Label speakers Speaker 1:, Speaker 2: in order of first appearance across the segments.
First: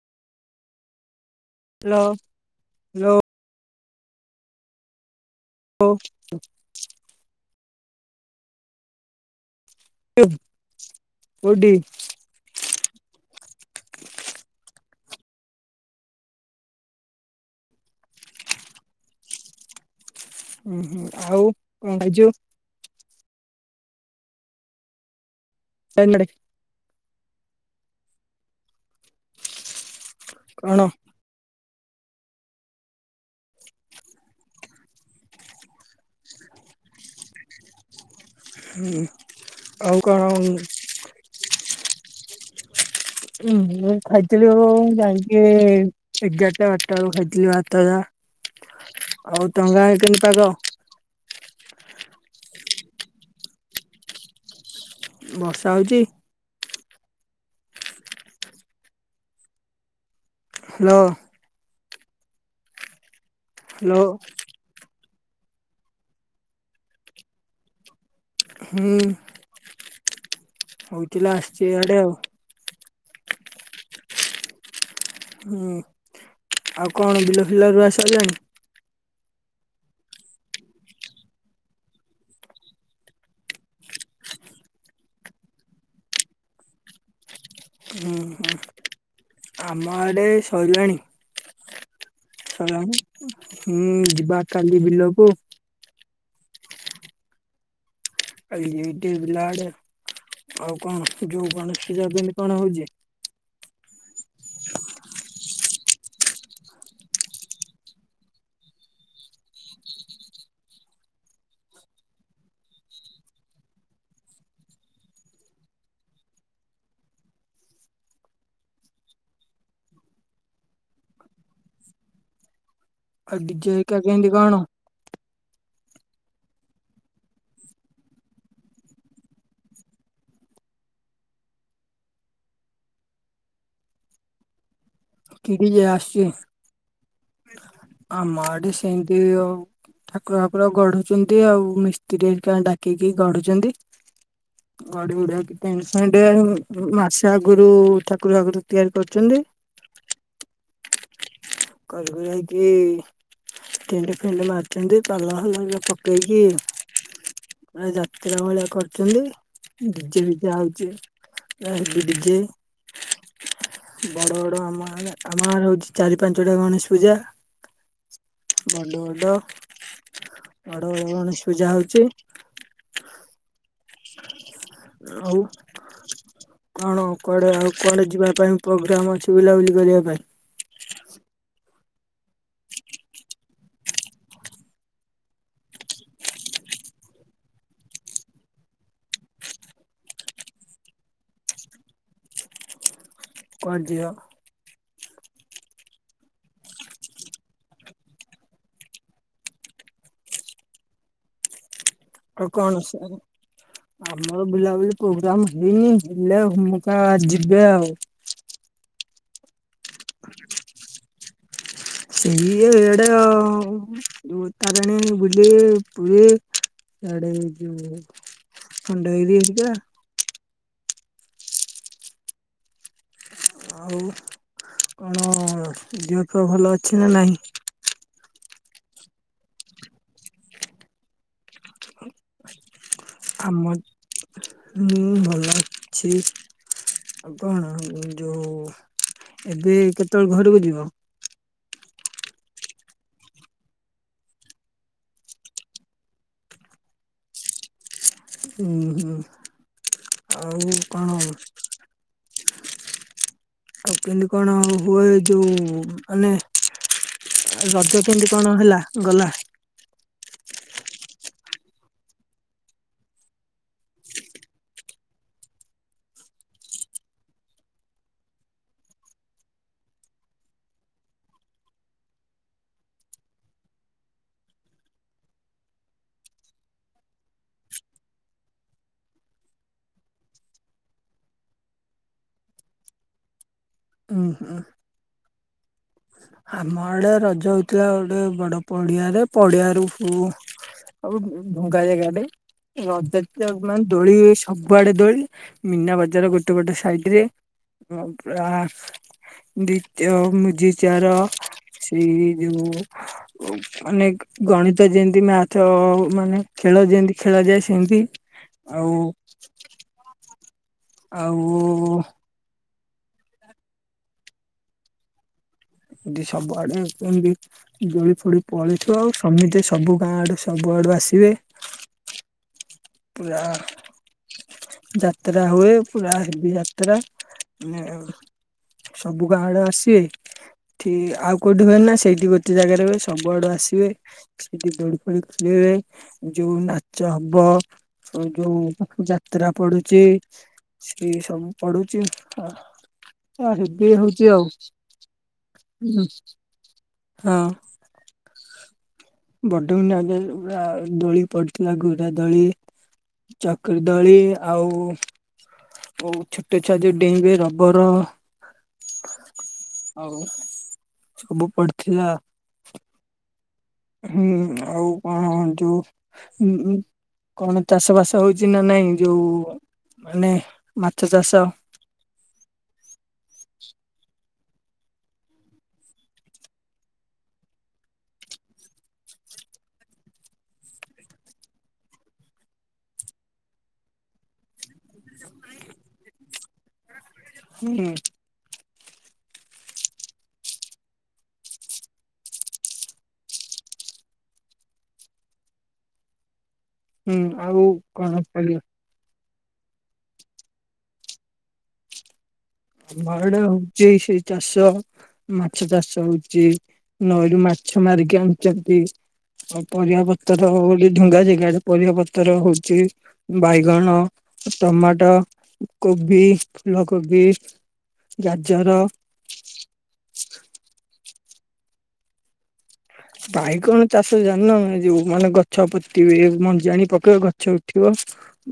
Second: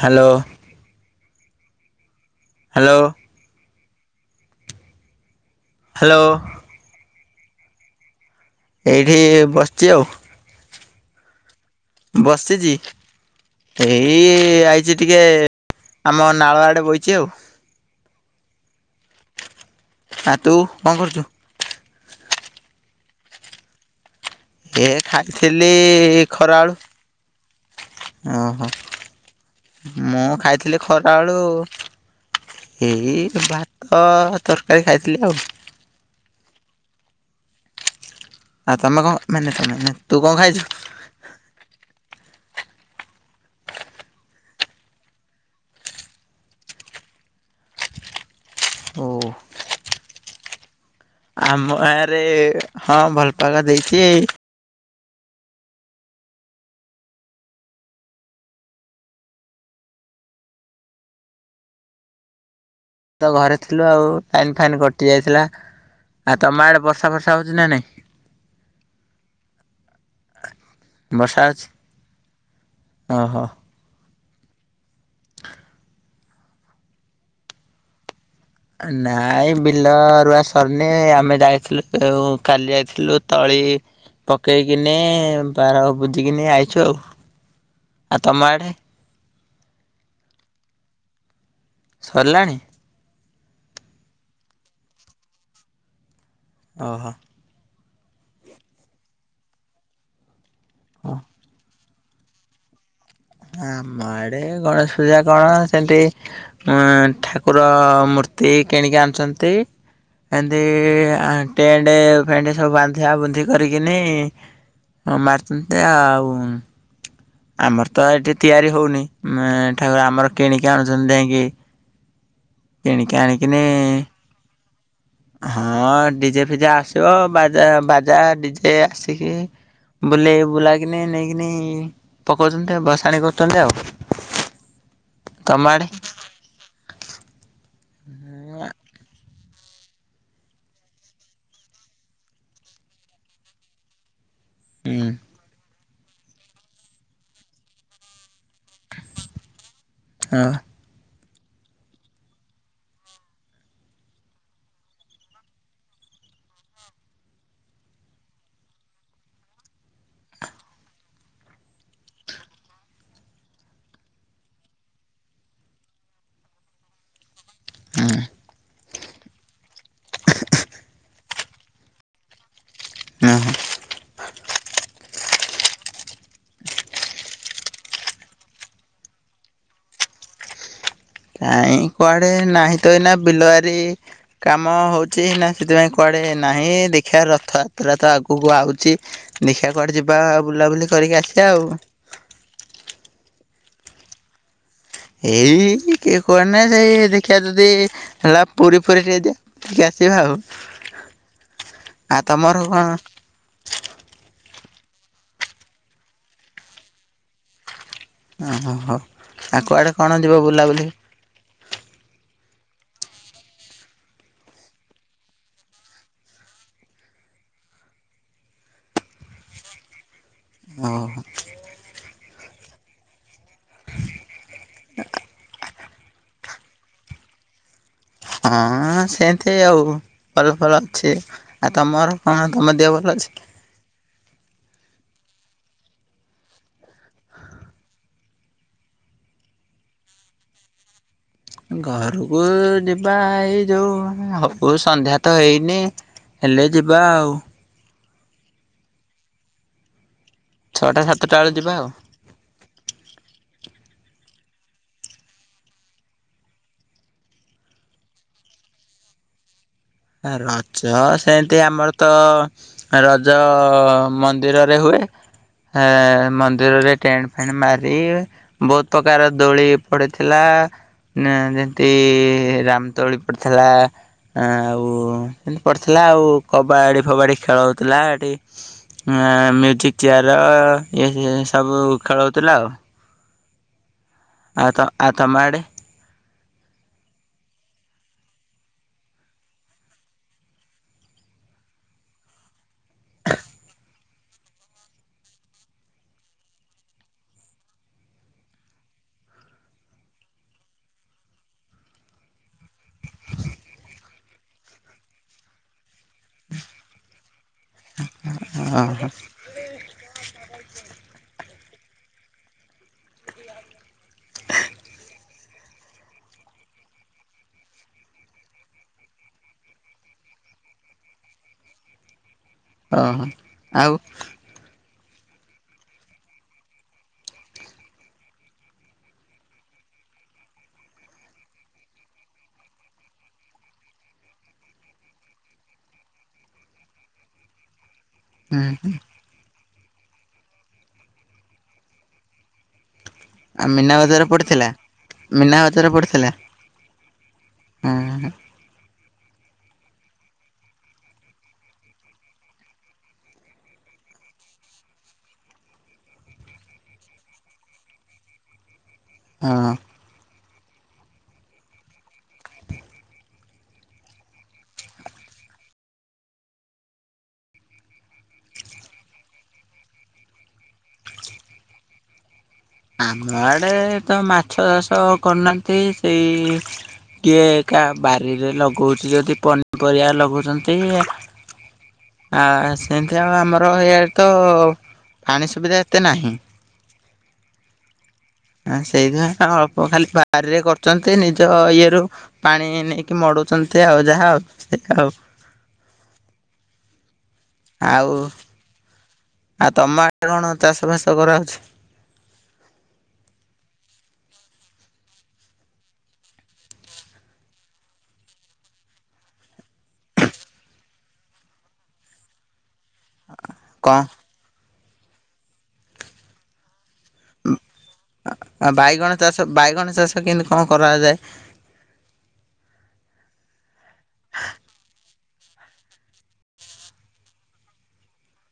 Speaker 1: Hello.
Speaker 2: Hello.
Speaker 1: Hello.
Speaker 2: ଓ
Speaker 1: hello ଏଇଠି ବସଚି ଆଉ।
Speaker 2: କୋଉଠି?
Speaker 1: ବସିଚି। ଏଇ ଆଇଚି ଟିକେ ଆମ ନାଳ ଆଡେ ବଇଚି ଆଉ। ଆ ତୁ କଣ
Speaker 2: ଉହୁଁ
Speaker 1: କରୁଛୁ?
Speaker 2: ଆଉ କଣ ଖାଇଚୁ?
Speaker 1: ଏ ଖାଇଥିଲି
Speaker 2: କଣ
Speaker 1: ଖରାଉଳୁ ଓହୋ ମୁଁ ଖାଇଥିଲି ଖରା ବେଳୁ ଏଇ ଭାତ ତରକାରୀ ଖାଇଥିଲି ଆଉ।
Speaker 2: [inaudible]
Speaker 1: ଆଉ ତମେ କଣ ମାନେ ତମେ ତୁ କଣ ଖାଇଛୁ?
Speaker 2: ହୁଁ ମୁଁ ଖାଇଥିଲି ଆ ଯାଇକି ଏଗାରଟା ବାରଟା ବେଳକୁ ଖାଇଥିଲି ଭାତ
Speaker 1: ଓ
Speaker 2: ଯାହା। ଆଉ ତମ ଆଡେ କେମିତି ପାଗ?
Speaker 1: ଆମ ଗାଁ ରେ ହଁ ଭଲ ପାାଗ ଦେଇଛି।
Speaker 2: ବର୍ଷା ହଉଚି? ହାଲୋ।
Speaker 1: ତ ଘରେ ଥିଲୁ
Speaker 2: ହ୍ୟାଲୋ
Speaker 1: ଆଉ ଟାଇନ୍ ଫାଇନ୍ କ ଟି ଯାଇଥିଲା ଆଉ ତମ ଆଡେ ବର୍ଷା ଫର୍ଷା ହଉଛି ନା ନାଇଁ?
Speaker 2: ହୁଁ। ହଉଥିଲା ଆସିଛି ଇଆଡେ ଆଉ।
Speaker 1: ଓ ହୋ।
Speaker 2: ହୁଁ ଆଉ କଣ ବିଲ ଫିଲ ରୁଆ ସଇଲାଣି?
Speaker 1: ନାଇଁ ବିଲ ରୁଆ ସରିନି ଆମେ ଯାଇଥିଲୁ କାଲି ଯାଇଥିଲୁ ତଳି ପକେଇକିନି ବାର ବୁଝିକିନି ଆଇଛୁ ଆଉ।
Speaker 2: ହୁଁ
Speaker 1: ଆଉ ତମ
Speaker 2: ହୁଁ
Speaker 1: ଆଡ଼େ?
Speaker 2: ଆମ ଆଡ଼େ ସଇଲାଣି।
Speaker 1: ସରିଲାଣି?
Speaker 2: ହୁଁ ଯିବା କାଲି ବିଲକୁ।
Speaker 1: ଓହୋ।
Speaker 2: ଆଉ କଣ ଯଉ କଣ ନି କଣ ହଉଛି?
Speaker 1: ଆମ ଆଡେ ଗଣେଶ ପୂଜା କଣ ସେମତି ଉ ଠାକୁର ମୂର୍ତ୍ତି କି କିଣିକି ଆଣିୁଛନ୍ତି। ଏମତି ସବୁ ବାନ୍ଧିବା ବୁନ୍ଧି କରିକିନି ଆ ମାରଚନ୍ତି ଆଉ। ଆମର ତ ଏଇଠି ତିଆରି ହଉନି ଠାକୁର ଆମର କିଣିକି ଆଣୁଛନ୍ତି ଯାଇକି କିଣିକିନି
Speaker 2: ଆଉ
Speaker 1: ଆଣିିକିନି
Speaker 2: ଡିଜେ ହେରିକା କେମିତି କଣ
Speaker 1: ହଁ ଡିଜେ ଫିଜେ ଆସିବ ବାଜା ବାଜା ଡିଜେ ଆସିକି ବୁଲେଇ ବୁଲାକିନି ନେଇକିନି ପକଉଛନ୍ତି ଭସାଣି କରୁଛନ୍ତି ଆଉ।
Speaker 2: [inaudible]
Speaker 1: ତମ
Speaker 2: କିଡି
Speaker 1: ଆଡେ?
Speaker 2: ଆସଛି ଆମ ଆଡେ ସେମତି ଆଉ ଠାକୁର ବାକୁର ଗଢୁଛନ୍ତି ଆଉ ମିସ୍ତ୍ରୀ ଡାକିକି ଗଢୁଛନ୍ତି।
Speaker 1: ହୁଁ
Speaker 2: ଗଡି ଗୁଢା କି ଟେନସ ସେଟ ମାସେ ଆଗରୁ ଠାକୁର ବାକୁର ତିଆରି କରିଛନ୍ତି।
Speaker 1: ଆଁ।
Speaker 2: କରି କୁରା କି ଟିଣ୍ଡେ ଫିଣ୍ଡେ ମାରିଚନ୍ତି କ [unintelligible] ପକେଇକି। ପୁରା ଯାତ୍ରା ଭଳିଆ କରୁଛନ୍ତି ଡିଜେ ଫିଜେ ଆଉଛି। ଡିଜେ ବଡ ବଡ ଆମ ଆମ ଗାଁରେ ହଉଛି ଚାରି ପାଞ୍ଚଟା ଗଣେଶ ପୂଜା।
Speaker 1: ହୁଁ।
Speaker 2: ବଡ଼ ବଡ ବଡ ବଡ ଗଣେଶ ପୂଜା ହଉଛି।
Speaker 1: ନାହା।
Speaker 2: ଆଉ କଣ କୁଆଡେ ଆଉ କୁଆଡେ ଯିବା ପାଇଁ ପ୍ରୋଗ୍ରାମ ଅଛି ବୁଲାବୁଲି କରିବା ପାଇଁ?
Speaker 1: ନାଇଁ କୁଆଡେ ନାହିଁ ତ ଏଇନା ବିିଲ ବାରି ବାରି କାମ ହଉଛି ନା ସେଥିପାଇଁ କୁଆଡେ ନାହିଁ ଦେଖିବା ରଥଯାତ୍ରା ତ ଆଗକୁ ଆ ଆଉଛି ଦେଖିବା କୁଆଡେ ଯିବା ବୁଲାବୁଲି କରିକି ଆସିବା ଆଉ।
Speaker 2: କୁଆଡେ ଯିଅ?
Speaker 1: ଏଇ କିଏ କୁଆଡେ ନାଇଁ ସେଇ ଦେଖିଆ ଯଦି ହେଲା ପୁରୀ ଫୁରି ଟିକେ ଯିଆ ଜା ସେ ଖାଉ।
Speaker 2: ଆଉ କଣ ଅଛି ଆମର ବୁଲାବୁଲି ପ୍ରୋଗ୍ରାମ ହେଇନି ହେଲେ ହୁମୁକା ଯିବେ ଆଉ।
Speaker 1: ଓ ହୋ ହୋ ଆଉ କୁଆଡ଼େ କଣ ଯିବେ ବୁଲାବୁଲି?
Speaker 2: ସେଇ ଇଏରେ ଏଟାର ଉ ତାରିଣୀ ବୁଲି ପୁରୀ। ଖଣ୍ଡଗିରି ଯିବା।
Speaker 1: ଅଁ ହଁ।
Speaker 2: ଆଉ କଣ ଦିଅ ଫିଅ ଭଲ ଅଛି ନା ନାହିଁ?
Speaker 1: ହଁ ସେମତି ଆଉ ଭଲ ଫଲ ଅଛି ଆଉ ତମର କଣ ତମ ଦେହଭ
Speaker 2: ଆମ ମୁଁ ଭଲ ଅଛି। ଆଉ କଣ ଯୋଉ ଏବେ କେତବେଳେ ଘରୁକୁ ଯିବ?
Speaker 1: ଘରୁକୁ ଯିବା ଏଇ ଯୋଉ ହବ ସନ୍ଧ୍ୟା ତ ହେଇନି। ହେଲେ ଯିବା ଆଉ।
Speaker 2: ହୁଁ ହୁଁ ଆଉ
Speaker 1: ଛଅଟା
Speaker 2: କଣ?
Speaker 1: ସାତଟା ବେଳେ ଯିବା ଆଉ
Speaker 2: ଆଉ କିମତି କଣ ହୁଏ ଯୋଉ ମାନେ ରଜ କେମତି କଣ ହେଲା ଗଲା।
Speaker 1: ରଜ ସେମତି ଆମର ତ ରଜ ମନ୍ଦିରରେ ହୁଏ। ହା ମନ୍ଦିରରେ ଟେଣ୍ଟ ଫେଣ୍ଟ ମାରି ବହୁତ ପ୍ରକାର ଦୋଳି ପଡିଥିଲା। ଆ ଯେମତି ରାମଦୋଳି ପଡିଥିଲା। ଆଁ ଉଁ ହେମତି ପଡିଥିଲା ଆଉ କବାଡି ଫବାଡି ଖେଳ ହଉଥିଲା ହେଠି। ମ୍ୟୁଜିକ ଚେୟାର ଏ ସବୁ ଖେଳହଉଥିଲା ଆଉ।
Speaker 2: ଉଁ ହୁ।
Speaker 1: ଆଉ ତ ଆଉ ତମ ଆଡେ।
Speaker 2: ଆମ ଆଡେ ରଜ ହଉଥିଲା ଗୋଟେ ବଡ ପଡିଆରେ ପଡିଆ ରୁ ହୁ ଆଉ ଭଙ୍ଗା ଜାଗାଡେ। ରଜ ତ ମାନେ ଦୋଳି ସବୁଆଡେ ଦୋଳି ମୀନା ବଜାର ଗୋଟେ ଗୋଟେ ସାଇଡ୍ ରେ। [unintelligible] ସିଆର ସିଏ ଯୋଉ ଅନେକ ଗଣିତ ଯେମତି ମ୍ୟାଥ ମାନେ ଖେଳ ଯେମତି ଖେଳା ଯାଏ ସେମତି ଆଉ।
Speaker 1: ଓହୋ
Speaker 2: ଆଉ। ଏଠି ସବୁଆଡେ କେମତି ଦୋଳି ଫୋଳି ପଳେଇଥିବ ଆଉ ସମିତେ ସବୁ ଗାଁ ଆଡେ ସବୁ। କୁଆଡୁ ଆସିବେ?
Speaker 1: ଓ ହୋ
Speaker 2: ପୁରା
Speaker 1: ଆଉ।
Speaker 2: ଯାତ୍ରା ହୁଏ ପୁରା ହେବି ଯାତ୍ରା ‌। ସବୁ ଗାଁ ଆଡେ ଆସିବେ ଠିକ ଆଉ କୋଉଠି ହୁଏ ନା। ସେଇଠି ଗୋଟେ ଜାଗାରେ ହୁଏ ସବୁ ଆଡେ ଆ ଆସିବେ ସେଠି ଦୋଳି ଫୋଳି ଖେଳିବେ। ଯୋଉ ନାଚ ହବ। ହ ଯୋଉ ପାଖ ଯାତ୍ରା ପଡି ଚି ସିଏ ସବୁ ପଢୁଚି। ହଁ
Speaker 1: ଆଉ
Speaker 2: ହେବି
Speaker 1: ମୀନା ବଜାର
Speaker 2: ହଉଚି ଆଉ
Speaker 1: ପଡ଼ିଥିଲା? ମୀନା
Speaker 2: ଉଁ ହଁ।
Speaker 1: ଅ ହଁ।
Speaker 2: ବଡିନ ନଗେଇ ପୁରା ଦୋଳି ପଡିଥିଲା ଘୁରା ଦୋଳି। ଚକ୍ରୀ ଦଳି ଆଉ ଆଉ ଛୋଟ ଛୁଆ ଯୋଉ ଡେଇଁବେ ରବର
Speaker 1: ହଁ।
Speaker 2: ଆଉ ସବୁ ପଡିଥିଲା। ହୁଁ ଆଉ କଣ ଯୋଉ ହୁଁ ଉଁ। କଣ ଚାଷ ବାସ ହଉଚି ନା ନାଇଁ ଯୋଉ ମାନେ ମାଛ ଚାଷ।
Speaker 1: ଆମ ଆଡ଼େ ତ ମାଛ ଚାଷ କରୁନାହାନ୍ତି ସେଇ କିଏ କା ବାରିରେ ଲଗଉଚି ଯଦି ପନିପରିବା ଲଗାଉଚନ୍ତି। ଆ ସେନ୍ତି ଆଉ ଆମର ଇଆଡ଼େ ତ ପାଣି ସୁବିଧା ଏତେ ନାହିଁ।
Speaker 2: ହୁଁ।
Speaker 1: ଆଁ ସେଇଥିପାଇଁ ସା ଅଳ୍ପ ଖାଲି ବାରିରେ କରୁଚନ୍ତି ନିଜ ଇଏରୁୁ ପାଣି ନେଇକି ମଡୁ଼ଉଚ ଅନ୍ତି ଆଉ ଯାହା ଆଉ ଏକା ଆଉ।
Speaker 2: ହୁଁ ଆଉ କଣ ପରିବା?
Speaker 1: ଆଉ ତମ ଆ କଣ ଚାଷ ଫାସ କରାହଉଛି?
Speaker 2: ଆମ ଆଡ଼େ ହଉଚି ସେଇ ଚାଷ ମାଛ ଚାଷ ହୋଉଚି। ନଈରୁ ମାଛ ମାରିକି ଆଣୁଚନ୍ତି। ଆଉ ପରିବା ପତର ବୋଲି ଢୁଙ୍ଗା ଜେଗାରେ ପରିବା ପତର ହୋଉଚି। ବାଇଗଣ
Speaker 1: କଣ
Speaker 2: ଟମାଟୋ କୋବି ଫୁଲକୋବି।
Speaker 1: ଉଁ ଆ
Speaker 2: ଗାଜର
Speaker 1: ଆ ବାଇଗଣ ଚାଷ ବାଇଗଣ ଚାଷ କେନ୍ତି କଣ କରାଯାଏ?
Speaker 2: ବାଇଗଣ ଚାଷ ଜାଣିନ ହେ ଯୋଉ ମାନେ ଗ ଛ ପୋତିବେ ମଞ୍ଜି ଆଣି ପକେଇବେ ଗଛ ଉଠିବ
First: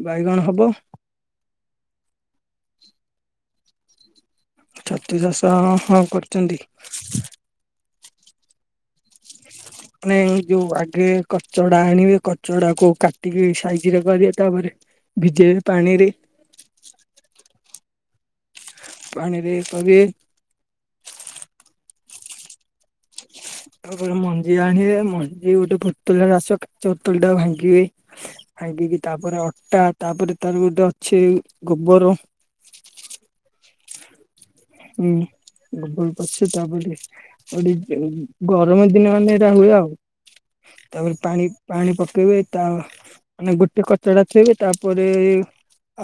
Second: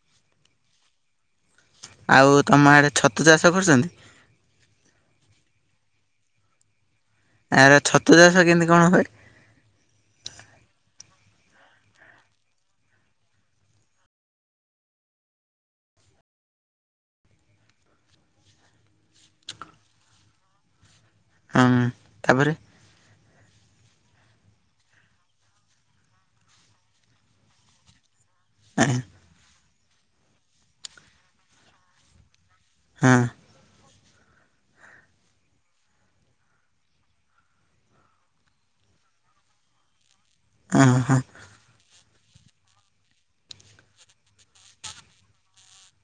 Speaker 2: ବାଇଗଣ ହବ।
Speaker 1: ଆଉ ତମ ଆଡ଼େ ଛତୁ ଚାଷ କରୁଚନ୍ତି?
Speaker 2: ଛତୁ ଚାଷ ହଁ କରୁଚନ୍ତି।
Speaker 1: ଏହାର ଛତୁ ଚାଷ କେନ୍ତି କଣ ହୁଏ?
Speaker 2: ହ ନେ ଯୋଉ ଆଗେ କଚଡ଼ା ଆଣିବେ କଚଡ଼ାକୁ କାଟିକି ସାଇଜ୍ ରେ କରିଏ ତାପରେ ଭିଜେଇବେ ପାଣିରେ। ପାଣିରେ କହିବେ
Speaker 1: ହଁ ତାପରେ?
Speaker 2: ହ ତାପରେ ମଞ୍ଜି ଆଣିବେ ମଞ୍ଜି ଗୋଟେ ପତଳା ରାସ କାଚ ଓତଲ୍ ଟାଉ ଭାଙ୍ଗିବେ।
Speaker 1: ହଁ
Speaker 2: ହାଇ‌ପିକି ତାପରେ ଅଟା ତାପରେ ତାର ଗୋଟେ ଅଛି ଗୋବର।
Speaker 1: ହଁ।
Speaker 2: ହୁଁ। ଗୋବର ପଛି ତାପ ଟିଏ ଓଟେ ଉଁ ଗରମ ଦିନ ମାନେ ଏଟା ହୁଏ ଆଉ। ତାପରେ
Speaker 1: ହଁ
Speaker 2: ପାଣି ପାଣି ପ ପକେଇବେ ତା ମାନେ ଗୋଟେ କଚଡ଼ା ଥୋଇବେ ତାପରେ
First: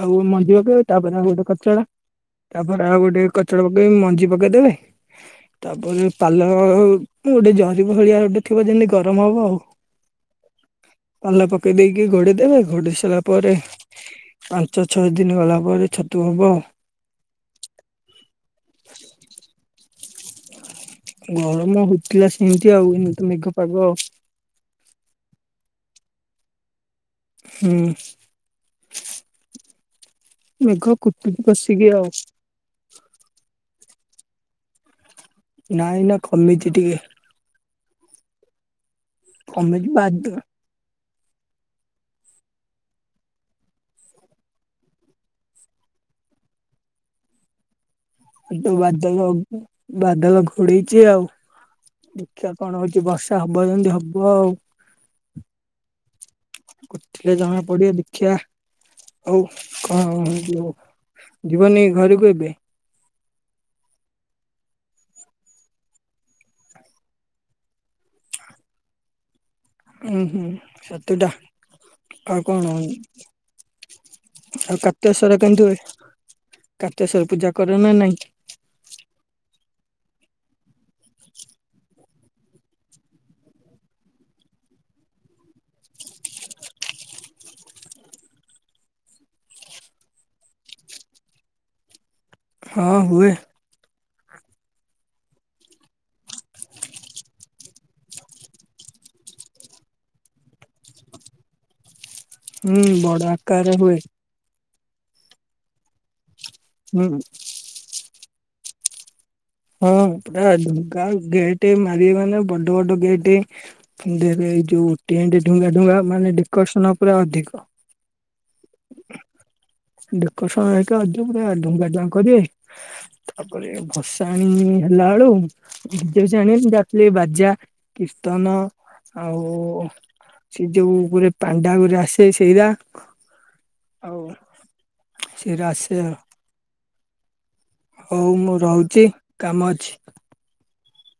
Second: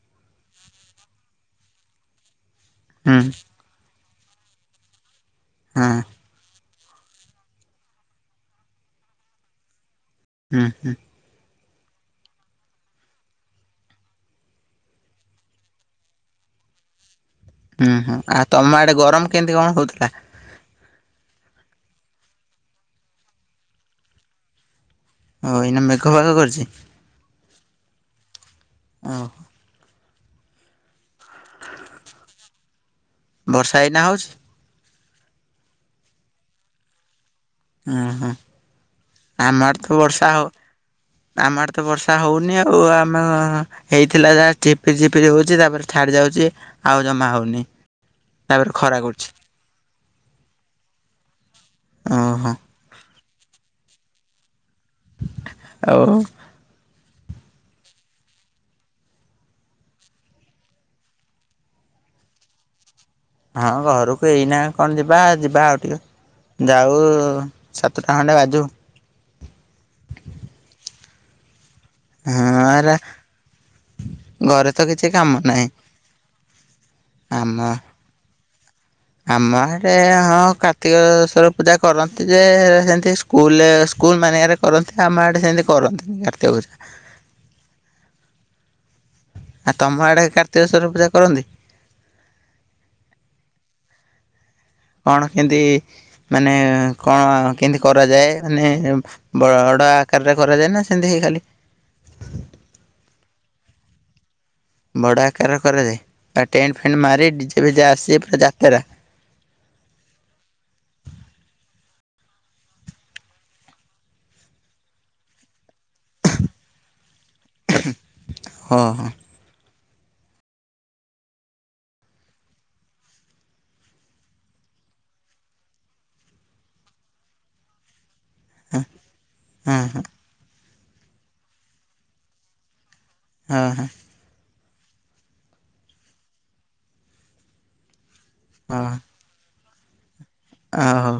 Speaker 2: ଆଉ ମଞ୍ଜି ଅକେଇବେ ତାପରେ ଆଉ ଗୋଟେ କଚଡ଼ା ତାପରେ ଆଉ
Speaker 1: ହଁ।
Speaker 2: ଗୋଟେ କ ବି ମଞ୍ଜି ପକେଇଦେବେ
Speaker 1: ହଁ
Speaker 2: ତାପରେ ପାଲ ଅଉ ଓଟେ ଜରି ଭଳିଆ ଓଟେ ଥିବ ଯେମିତି ଗରମ ହବ ଆଉ।
Speaker 1: ଉଁ ହୁଁ।
Speaker 2: କେଇ ଦେଇକି ଘୋଡ଼େଇଦେବେ ଘୋଡ଼େଇ ସାଇଲା ପରେ ପାଞ୍ଚ ଛଅ ଦିନ ଗଲା ପରେ ଛତୁ ହବ ଆଉ।
Speaker 1: ଉଁ ହୁଁ ଆ ତମ ଆଡ଼େ ଗରମ କେନ୍ତି କଣ ହଉଥୁଲା?
Speaker 2: ଗରମ ହୋଉଥୁଲା ସେନ୍ତି ଆଉ ଏନେ ତ ମେଘ ପାଗ ଆଉ।
Speaker 1: ଆଉ ଏଇନା ମେଘ ପାଗ କରିଚି?
Speaker 2: ହୁଁ।
Speaker 1: ଅହ।
Speaker 2: ମେଘ କୁଟୁଚି କସିକି ଆଉ।
Speaker 1: ବର୍ଷା ଏଇନା ହଉଛି?
Speaker 2: ନାଁ ଏଇନା କମିଚି ଟିକେ।
Speaker 1: ଅଁ ହଁ ଆମର
Speaker 2: କମିଛି
Speaker 1: ତ
Speaker 2: ବାଦ
Speaker 1: ବର୍ଷା ହ ଆମ ଆଡ଼େ ତ ବର୍ଷା ହୋଉନି ଆଉ ଆମ ହେଇଥିଲା ଯାହା ଚିପିରି ଚିପିରି ହୋଉଚି ତାପରେ ଛାଡ଼ି ଯାଉଚି ଆଉ ଜମା ହୋଉନି।
Speaker 2: କି ତୁ ବାଦଲ ବାଦଲ ଘୋଡ଼େଇଚି ଆଉ। ଦେଖିବା
Speaker 1: ଓହୋ
Speaker 2: କଣ ହଉଛି ବର୍ଷା ହବ ଯେମିତି ହବ ଆଉ
Speaker 1: ଆଉ
Speaker 2: ଉଠିଲେ ଜଣା ପଡିବ ଦେଖିବା ଆଉ କଣ ଯିବନି ଘରକୁ ଏବେ
Speaker 1: ହଁ ଘରକୁ ଏଇନା କଣ ଯିବା ଯିବା ଆଉ ଟିକେ ଯାଉ ସାତଟା ଖଣ୍ଡେ ବାଜୁ
Speaker 2: ଉୁଁ ହୁଁ ସାତଟା ଆଉ କଣ
Speaker 1: ହଁ
Speaker 2: ଆଉ
Speaker 1: ଏରା ଘରେ ତ କିଛି କାମ
Speaker 2: କାର୍ତ୍ତିକେଶ୍ୱର କେମିତି
Speaker 1: ନାହିଁ
Speaker 2: ହୁଏ କାର୍ତ୍ତିକେଶ୍ୱର ପୂଜା କର
Speaker 1: ଆମ
Speaker 2: ନା ନାଇଁ
Speaker 1: ଆମ ଆଡ଼େ ହଁ କାର୍ତ୍ତିକେଶ୍ୱର ପୂଜା କରନ୍ତି ଯେ ସେମିତି ସ୍କୁଲ ସ୍କୁଲ ମାନଙ୍କରେ କରନ୍ତି ଆମ ଆଡ଼େ ସେମିତି କରନ୍ତିନି କାର୍ତ୍ତିକ ପୂଜା। ଆଉ ତମ ଆଡ଼େ କାର୍ତ୍ତିକେଶ୍ୱର ପୂଜା କରନ୍ତି
Speaker 2: ହଁ ହୁଏ
Speaker 1: କଣ କେମିତି ମାନେ କଣ କେମିତି କରାଯାଏ ମାନେ ବଡ଼ ଆକାରରେ କରାଯାଏ ନା ସେମିତି ଖାଲି
Speaker 2: ହୁଁ ବଡ ଆକାରରେ ହୁଏ
Speaker 1: ବଡ଼ ଆକାରରେ କରାଯାଏ। ଆଉ ଟେଣ୍ଟ ଫେଣ୍ଟ
Speaker 2: ହୁଁ
Speaker 1: ମାରି ଡିଜେ ଫିଜେ ଆସି ପୁରା ଯାତେରା
Speaker 2: ହଁ ପୁରା ଢୁଙ୍ଗା ଗେଟ୍ ମାରିବେ ମାନେ ବଡ ବଡ ଗେଟ୍ ଏଇ ଯୋଉ ଟେଣ୍ଟ ଢୁଙ୍ଗା ଢୁଙ୍ଗା ମାନେ ଡେକୋରେସନ ପୁରା ଅଧିକ
Speaker 1: ହଁ ହଁ
Speaker 2: ଡେକୋରେସନ ହେରିକା ଅଧିକ ପୁରା ଢୁଙ୍ଗା ଢୁଙ୍ଗା କରିବେ ତାପରେ ଭସାଣି ହେଲା ବେଳୁ ଡିଜେ ଫିଜେ ଆଣିବେନି ଯାହାଥିଲେ ବାଜା କୀର୍ତ୍ତନ ଆଉ
Speaker 1: ହଁ
Speaker 2: ସେ ଯୋଉ ଗୁରେ ପାଣ୍ଡା ଗୁରେ ଆସେ ସେଇରା
Speaker 1: ହଁ
Speaker 2: ଆଉ ସେଇରା ଆସେ ଆଉ ହଉ ମୁଁ
Speaker 1: ହଁ
Speaker 2: ରହୁଛି କାମ ଅଛି।
Speaker 1: ହଁ ହଉ।